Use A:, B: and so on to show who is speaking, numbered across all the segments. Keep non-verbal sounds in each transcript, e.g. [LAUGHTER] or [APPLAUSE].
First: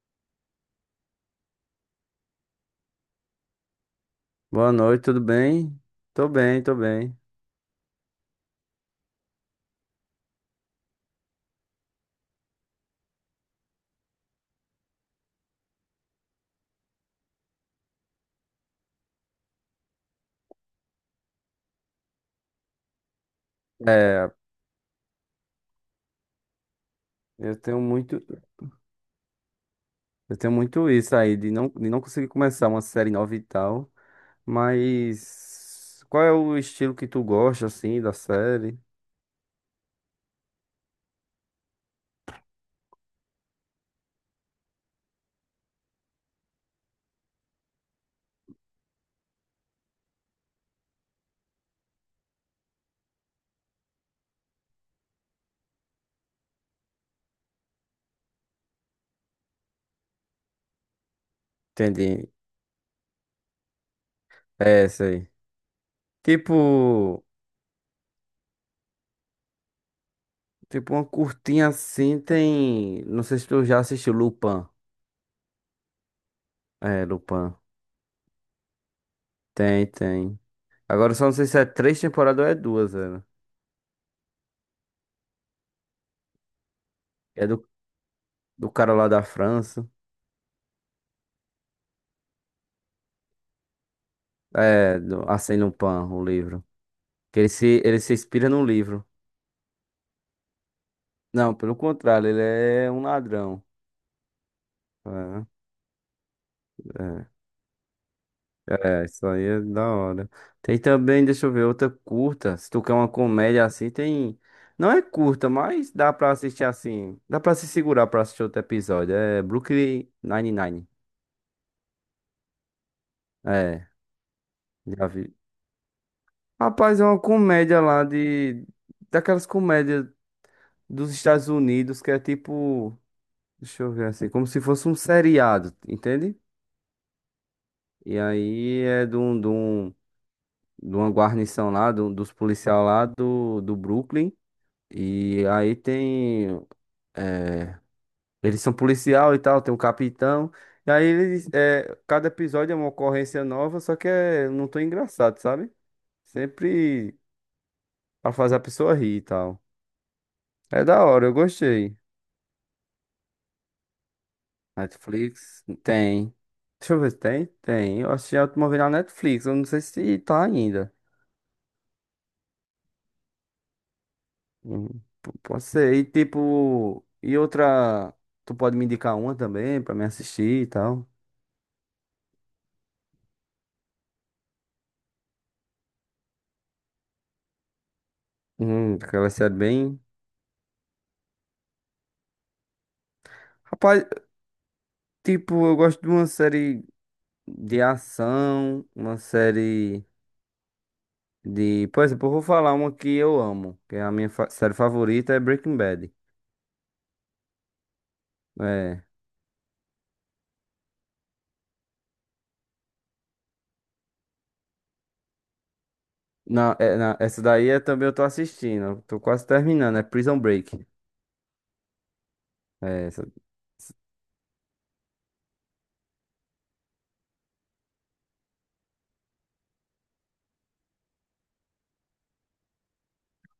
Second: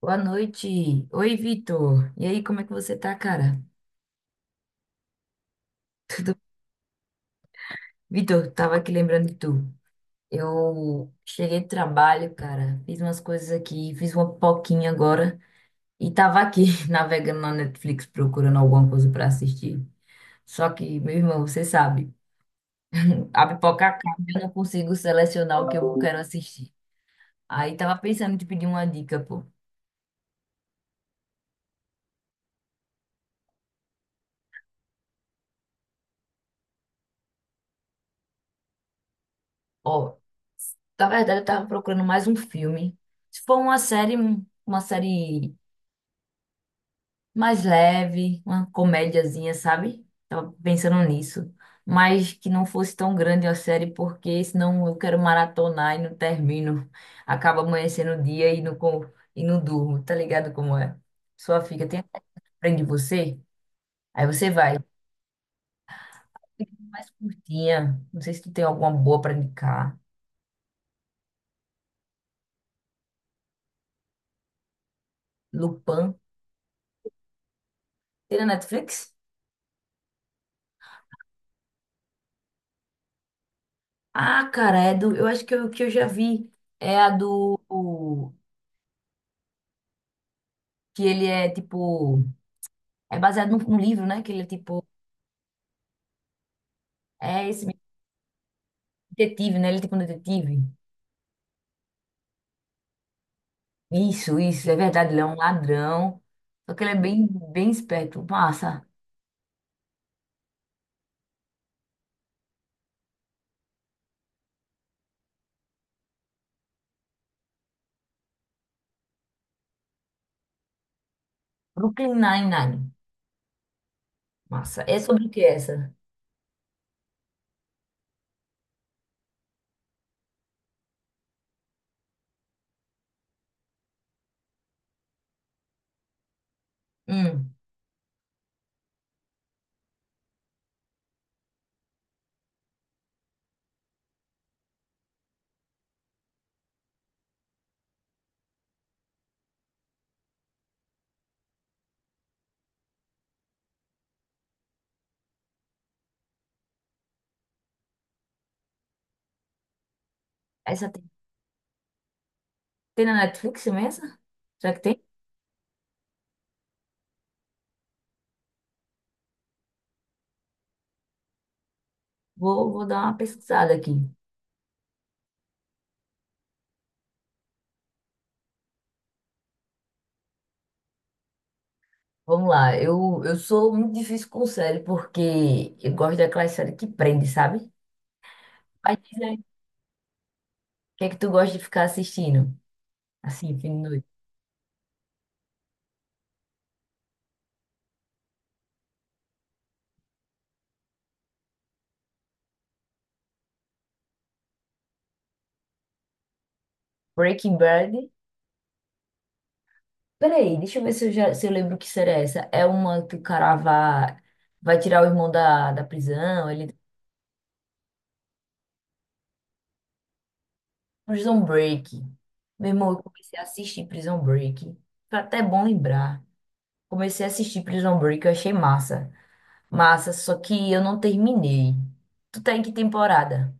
A: Boa noite. Oi, Vitor. E aí, como é que você tá, cara?
B: Boa noite, tudo bem?
A: [LAUGHS]
B: Tô
A: Tudo...
B: bem, tô bem.
A: Vitor, tava aqui lembrando de tu. Eu cheguei do trabalho, cara. Fiz umas coisas aqui, fiz uma poquinha agora e tava aqui [LAUGHS] navegando na Netflix procurando alguma coisa pra assistir. Só que, meu irmão, você sabe, [LAUGHS] a pipoca acaba,
B: É,
A: e eu não consigo selecionar o que eu quero assistir.
B: eu
A: Aí
B: tenho
A: tava
B: muito,
A: pensando em te pedir uma dica, pô.
B: eu tenho muito isso aí de não conseguir começar uma série nova e tal, mas qual é o estilo que tu gosta assim da série?
A: Ó, na verdade eu tava procurando mais um filme. Se for uma série mais leve, uma comédiazinha, sabe? Tava pensando nisso. Mas que não fosse tão grande a série, porque senão eu quero maratonar e não termino. Acaba amanhecendo o dia e e não durmo, tá ligado como é? Sua fica, tem
B: Entendi.
A: aprende você? Aí você vai.
B: É essa aí.
A: Mais
B: Tipo,
A: curtinha. Não sei se tu tem alguma boa pra indicar.
B: tipo, uma curtinha assim tem, não sei se tu já assistiu Lupin.
A: Lupin.
B: É, Lupin.
A: Tem na Netflix?
B: Tem, tem. Agora eu só não sei se é três temporadas ou é duas, velho.
A: Ah, cara, é do. Eu acho que eu já vi. É a
B: É
A: do.
B: do, do cara lá da França.
A: Que ele é tipo. É baseado num livro, né? Que ele é tipo.
B: É, do Arsène Lupin, o livro. Que
A: É
B: ele
A: esse mesmo,
B: se, ele se inspira num livro.
A: detetive, né? Ele é tipo um detetive.
B: Não, pelo contrário, ele é um ladrão.
A: Isso, é verdade. Ele é um ladrão. Só que ele é bem,
B: É,
A: bem esperto. Massa.
B: é, é, isso aí é da hora. Tem também, deixa eu ver, outra curta. Se tu quer uma comédia assim, tem. Não é curta, mas dá pra assistir assim. Dá pra se segurar pra assistir outro episódio. É Brooklyn Nine-Nine.
A: Brooklyn Nine-Nine.
B: É,
A: Massa. É
B: já
A: sobre o
B: vi.
A: que essa?
B: Rapaz, é uma comédia lá de. Daquelas comédias dos Estados Unidos que é tipo. Deixa eu ver assim, como se fosse um seriado, entende?
A: Hum.
B: E aí é de uma guarnição lá, dos policiais lá do Brooklyn. E aí tem. eh, Eles são policial e tal, tem um capitão. E aí eles. Cada episódio é uma ocorrência nova, só que é, não tão engraçado, sabe? Sempre pra fazer a pessoa rir e tal. É
A: Essa tem,
B: da hora, eu gostei.
A: tem na Netflix mesmo? Essa? Será que tem?
B: Netflix? Tem. Deixa eu ver se tem. Tem. Eu assisti a última vez na Netflix. Eu não sei se tá ainda.
A: Vou dar uma pesquisada aqui.
B: Hum, Pode ser. E tipo, e outra, tu pode me indicar uma também pra me assistir e tal.
A: Vamos lá. Eu sou muito difícil com série, porque eu gosto daquela série que prende, sabe? Mas diz
B: Aquela
A: aí,
B: série
A: o
B: bem.
A: que é que tu gosta de ficar assistindo? Assim, fim de
B: Rapaz,
A: noite.
B: tipo, eu gosto de uma série de ação, uma série de. Por exemplo, eu vou falar uma que eu amo, que é a minha série favorita é Breaking Bad.
A: Breaking Bad.
B: É.
A: Peraí, deixa eu ver se eu lembro que será essa. É uma que o cara vai, vai tirar o irmão da prisão, ele...
B: Essa daí é também eu tô assistindo, eu tô quase terminando, é Prison Break.
A: Prison Break. Meu irmão, eu
B: É,
A: comecei a assistir Prison Break. Foi até bom lembrar. Comecei a assistir Prison Break, eu achei massa. Massa, só que eu não terminei. Tu tá em que temporada?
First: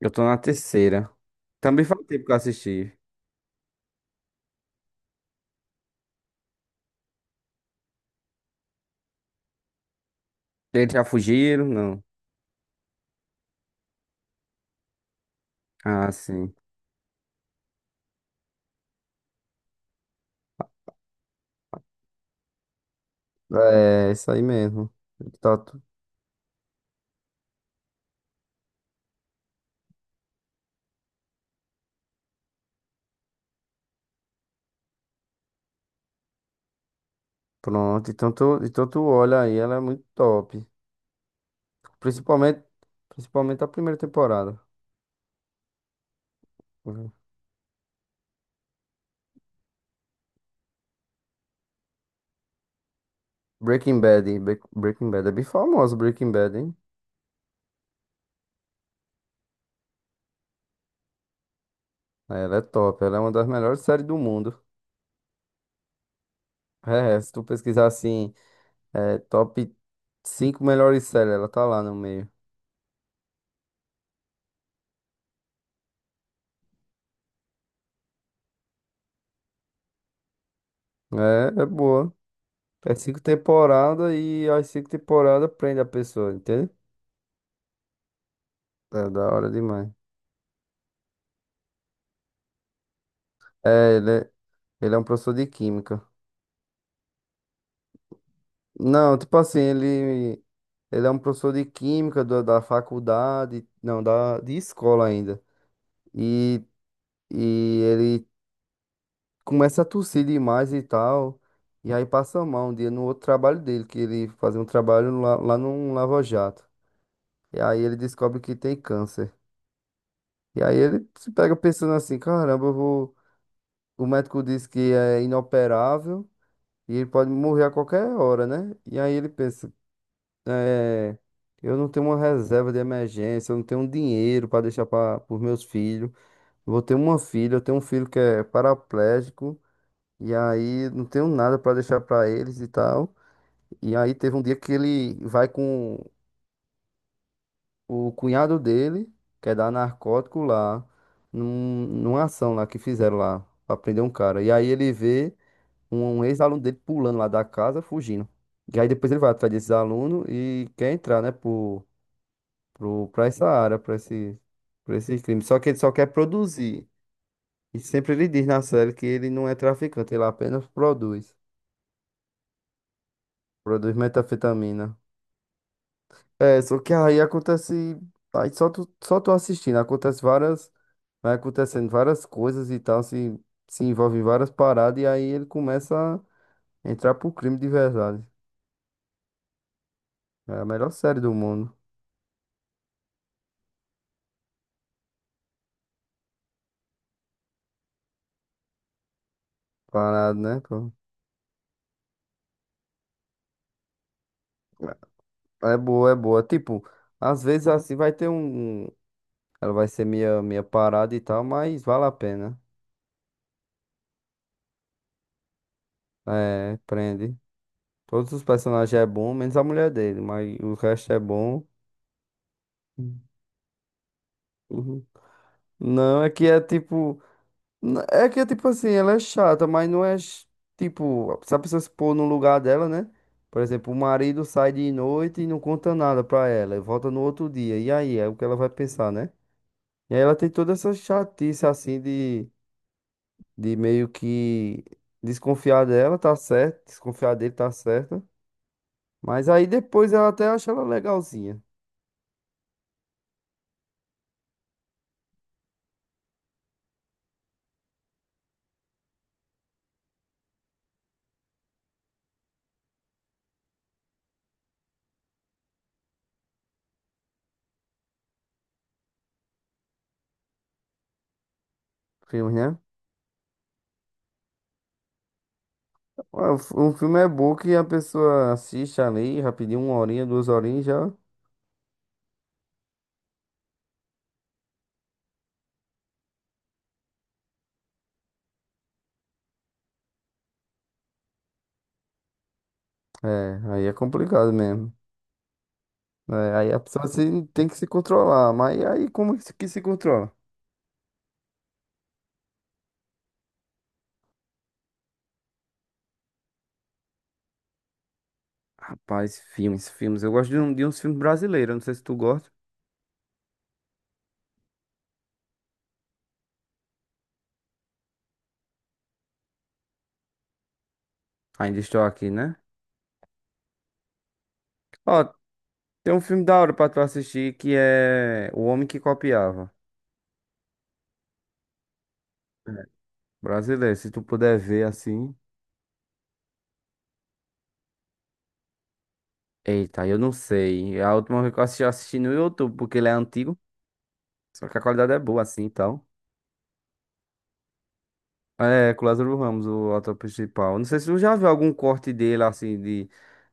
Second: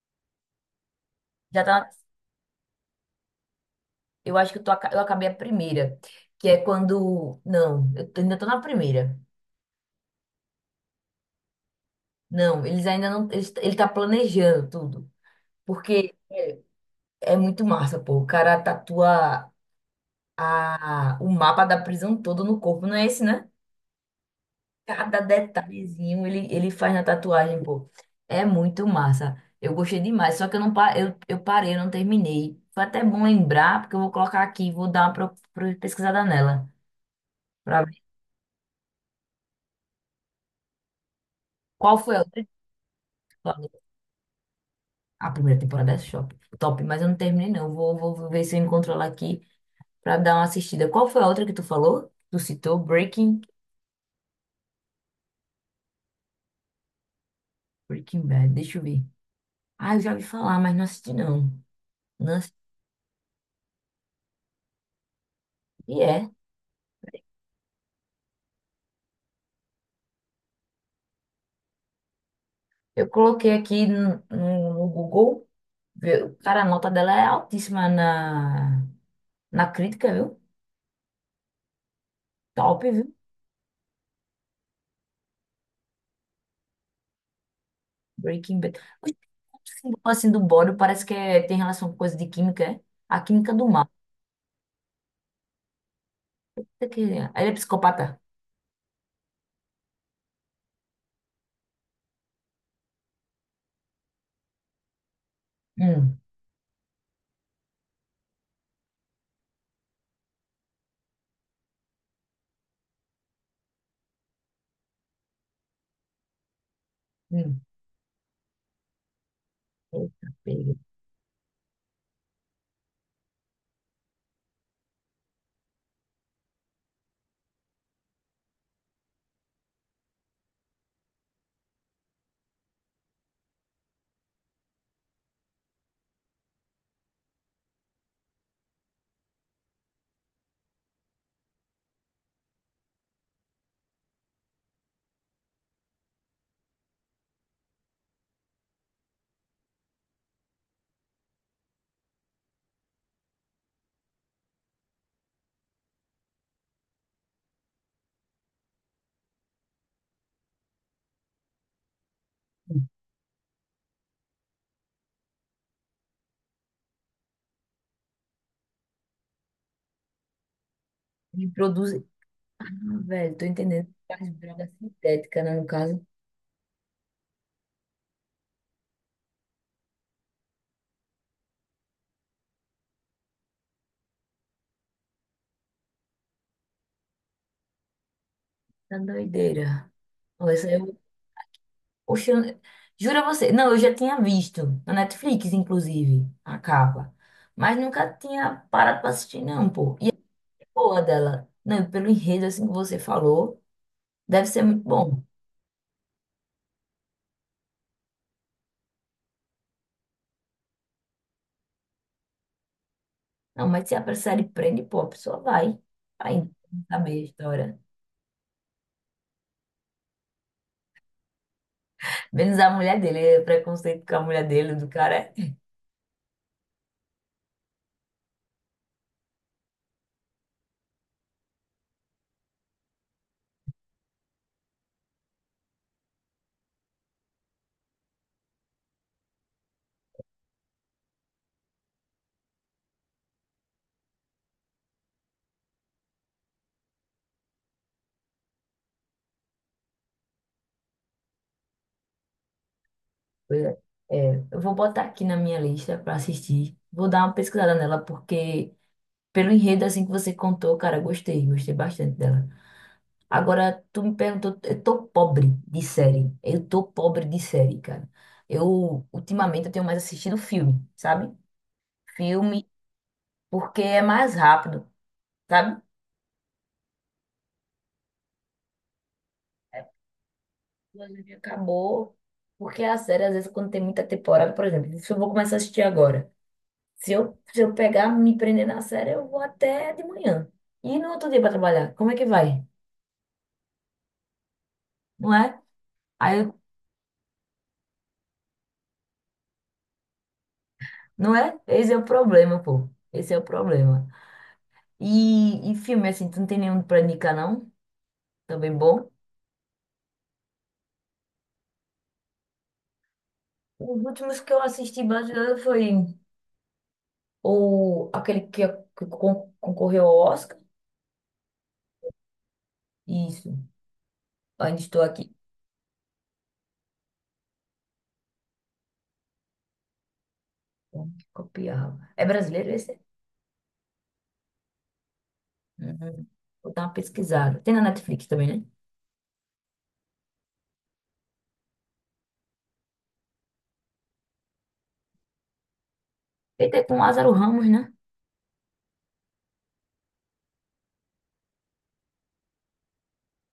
B: eu tô na terceira.
A: Já
B: Também
A: tá...
B: faz tempo que eu assisti.
A: Eu acho que eu, tô, eu acabei a primeira, que é quando... Não, eu ainda tô na primeira.
B: Eles já fugiram? Não.
A: Não, eles ainda não... Eles, ele tá planejando tudo,
B: Ah,
A: porque
B: sim.
A: é muito massa, pô. O cara tatua a, o mapa da prisão todo no corpo, não é esse, né?
B: É, isso aí mesmo.
A: Cada
B: Tá tu-
A: detalhezinho ele faz na tatuagem, pô. É muito massa. Eu gostei demais, só que eu não eu parei, eu não terminei. Foi até bom lembrar, porque eu vou colocar aqui, vou dar uma pesquisada nela, pra ver
B: pronto. Então tu olha aí, ela é muito top.
A: qual foi a outra que
B: Principalmente,
A: tu
B: principalmente, a
A: falou.
B: primeira temporada.
A: A primeira temporada é shop, top, mas eu
B: Uhum.
A: não terminei, não. Vou ver se eu encontro ela aqui pra dar uma assistida. Qual foi a outra que tu falou? Tu citou Breaking,
B: Breaking Bad, hein? Breaking Bad. É bem famoso Breaking Bad, hein?
A: Breaking Bad, deixa eu ver. Ah, eu já ouvi falar, mas não assisti não. Não
B: É,
A: assisti,
B: ela é top, ela é uma das melhores séries do mundo.
A: é.
B: É, é, se tu pesquisar assim, é, top 5 melhores séries, ela tá lá no meio.
A: Eu coloquei aqui no Google, viu? Cara, a nota dela é altíssima na crítica, viu?
B: É, é boa.
A: Top,
B: É
A: viu?
B: cinco temporadas e as cinco temporadas prende a pessoa, entende?
A: Breaking Bad.
B: É
A: O
B: da hora demais.
A: símbolo assim do bódio parece que tem relação com coisa de química, é? A química do mal.
B: É, ele é um professor de química.
A: Ele é psicopata.
B: Não, tipo assim, ele é um professor de química do da faculdade, não, da, de escola ainda.
A: Hum,
B: E, e ele começa a tossir demais e tal. E aí passa mal um dia no outro trabalho dele, que ele fazia um trabalho lá num lava-jato. E
A: hum.
B: aí ele descobre que tem câncer.
A: Eita,
B: E
A: pega.
B: aí ele se pega pensando assim, caramba, eu vou... O médico disse que é inoperável e ele pode morrer a qualquer hora, né? E aí ele pensa. É, eu não tenho uma reserva de emergência, eu não tenho um dinheiro para deixar para os meus filhos. Eu vou ter uma filha, eu tenho um filho que é paraplégico, e aí não tenho nada para deixar para eles e tal. E aí teve um dia que ele vai com o cunhado dele, que é dar narcótico lá, numa ação lá que fizeram lá, para prender um cara. E aí ele vê um ex-aluno dele pulando lá da casa, fugindo. E aí depois ele vai atrás desses alunos e quer entrar, né, por
A: Hum.
B: pro, pra essa área, pra esses crimes. Só que ele só quer produzir. E sempre ele diz na série que ele não é traficante, ele apenas produz.
A: Ele produz... Ah, velho, tô entendendo.
B: Produz
A: Faz droga
B: metanfetamina.
A: sintética, né, no caso.
B: É, só que aí acontece. Aí só tu assistindo, acontece várias. Vai acontecendo várias coisas e tal, se envolve em várias paradas, e aí ele começa a entrar pro crime de verdade.
A: Tá doideira. Olha,
B: É a
A: essa
B: melhor
A: eu...
B: série do mundo.
A: Oxe, eu... jura você? Não, eu já tinha visto na Netflix, inclusive, a capa. Mas nunca tinha parado pra assistir, não, pô. E é
B: Parado, né? Pô?
A: boa dela. Não, e pelo enredo, assim que você falou, deve ser muito bom.
B: É é boa, é boa. Tipo, às vezes assim vai ter um, ela vai ser meia parada e tal, mas vale a pena.
A: Não, mas se a série prende, pô, a pessoa vai. Vai
B: É,
A: saber a
B: prende.
A: história.
B: Todos os personagens é bom, menos a mulher dele, mas o resto é bom.
A: Menos a mulher dele, é preconceito com a mulher dele, do
B: Uhum.
A: cara.
B: Não, é que é tipo. É que é tipo assim, ela é chata, mas não é tipo. Se a pessoa se pôr no lugar dela, né? Por exemplo, o marido sai de noite e não conta nada pra ela, e volta no outro dia. E aí? É o que ela vai pensar, né? E aí ela tem toda essa chatice assim de. Meio que desconfiar dela, tá certo, desconfiar dele, tá certo. Mas aí depois ela até acha ela legalzinha.
A: Pois é. [LAUGHS] É, eu vou botar aqui na minha lista pra assistir. Vou dar uma pesquisada nela, porque pelo enredo, assim que você contou, cara, gostei, gostei bastante dela. Agora, tu me perguntou, eu tô pobre de série. Eu tô pobre de série, cara. Eu, ultimamente, eu tenho mais assistido filme, sabe?
B: Filme,
A: Filme,
B: né?
A: porque é mais rápido, sabe?
B: Ué, um filme é bom que a pessoa assiste ali rapidinho, uma horinha, duas horinhas
A: O
B: já.
A: anime acabou, porque a série, às vezes, quando tem muita temporada, por exemplo, se eu vou começar a assistir agora, se eu pegar, me prender na série, eu vou até de manhã. E no outro dia pra trabalhar, como é que vai?
B: É, aí é complicado mesmo.
A: Não é? Aí,
B: É,
A: eu...
B: aí a pessoa tem que se controlar. Mas aí como que se controla?
A: não é? Esse é o problema, pô. Esse é o problema. E filme, assim, tu não tem nenhum pra indicar, não? Também bom.
B: Rapaz, filmes, filmes. Eu gosto de uns filmes brasileiros, não sei se tu gosta.
A: Os últimos que eu assisti brasileiro foi ou aquele que concorreu ao Oscar.
B: Ainda estou aqui, né?
A: Isso. Ainda estou
B: Ó,
A: aqui.
B: tem um filme da hora pra tu assistir que é O Homem que Copiava.
A: Copiava. É brasileiro esse?
B: Brasileiro, se tu puder ver assim.
A: Uhum. Vou dar uma pesquisada. Tem na Netflix também, né?
B: Eita, eu não sei. A última vez que eu assisti no YouTube, porque ele é antigo. Só que a qualidade é boa assim e tal.
A: Ele tem com o Lázaro Ramos, né?
B: É, com o Lázaro Ramos, o ator principal. Não sei se tu já viu algum corte dele, assim, de,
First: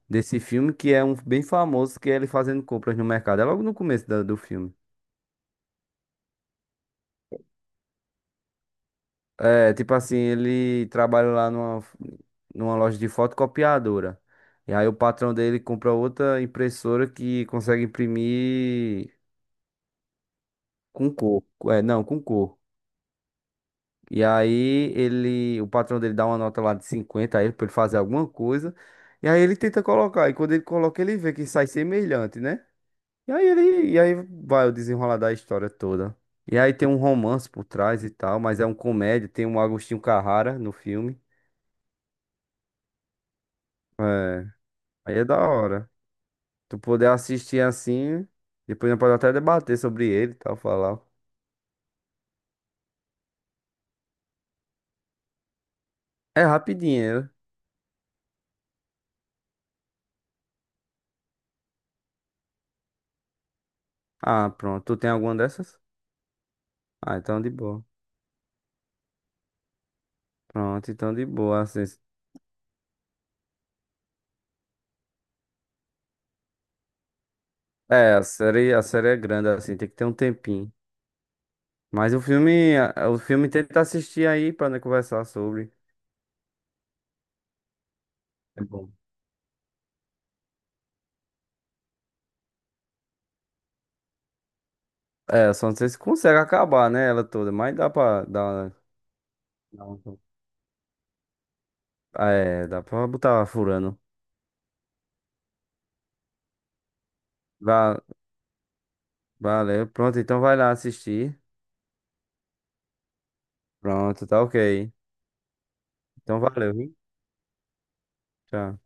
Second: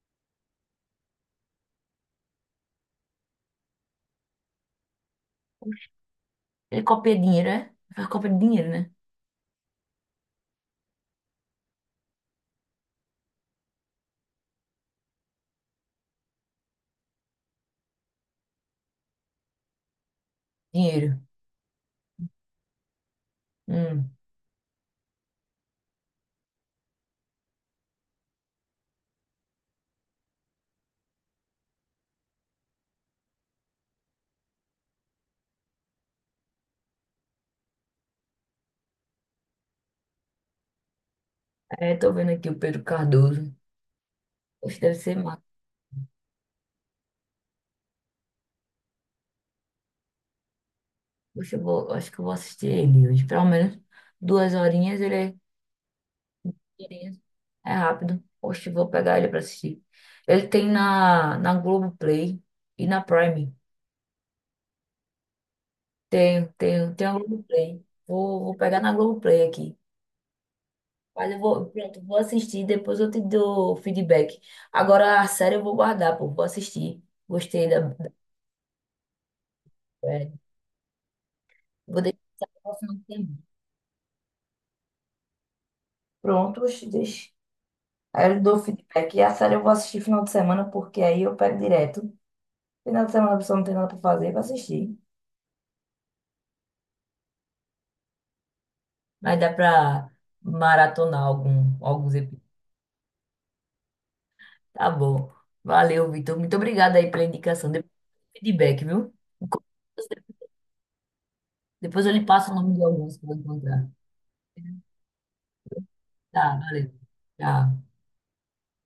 B: desse filme, que é um bem famoso, que é ele fazendo compras no mercado. É logo no começo do filme.
A: Ele copia dinheiro, é? Faz cópia de dinheiro, né?
B: É, tipo assim, ele trabalha lá numa loja de fotocopiadora. E aí o patrão dele compra outra impressora que consegue imprimir com
A: Dinheiro.
B: cor. É, não, com cor.
A: Hum.
B: E aí ele, o patrão dele dá uma nota lá de 50 a ele pra ele fazer alguma coisa. E aí ele tenta colocar. E quando ele coloca, ele vê que sai semelhante, né? E aí vai o desenrolar da história toda. E aí tem um romance por trás e tal, mas é um comédia, tem um Agostinho Carrara no filme.
A: É, tô vendo aqui o Pedro Cardoso.
B: É,
A: Poxa, deve
B: aí
A: ser
B: é da
A: massa.
B: hora. Tu poder assistir assim, depois nós pode até debater sobre ele e tal, falar.
A: Poxa, eu vou, eu acho que eu vou assistir ele hoje. Pelo menos duas horinhas ele é.
B: É
A: Beleza.
B: rapidinho, né?
A: É rápido. Poxa, vou pegar ele pra assistir. Ele tem na Globoplay e na Prime.
B: Ah, pronto. Tu tem alguma dessas?
A: Tem, tem, tem a
B: Ah, então de boa.
A: Globoplay. Vou pegar na Globoplay aqui.
B: Pronto, então de
A: Mas eu
B: boa.
A: vou,
B: Assim,
A: pronto, vou assistir, depois eu te dou feedback. Agora a série eu vou guardar, pô, vou assistir. Gostei da
B: é, a série é grande, assim, tem que ter um
A: série.
B: tempinho.
A: Vou
B: Mas
A: deixar
B: o
A: pra final
B: filme, a- o
A: semana.
B: filme tenta assistir aí pra, né, conversar sobre.
A: Pronto, oxe, deixa. Aí eu dou
B: É bom.
A: feedback. E a série eu vou assistir final de semana, porque aí eu pego direto. Final de semana a pessoa não tem nada pra fazer, vou assistir.
B: É, só não sei se consegue acabar, né, ela toda, mas dá pra, dar,
A: Mas dá
B: não,
A: pra
B: não.
A: maratonar algum, alguns episódios.
B: É, dá pra botar furando.
A: Tá bom. Valeu, Vitor. Muito obrigada aí pela indicação. Depois
B: Va-
A: eu dou feedback, viu?
B: Valeu, pronto, então vai lá assistir.
A: Depois eu lhe passo o nome de alguns que eu vou encontrar.
B: Pronto, tá ok. Então
A: Tá,
B: valeu,
A: valeu.
B: viu?
A: Tchau.
B: Tchau.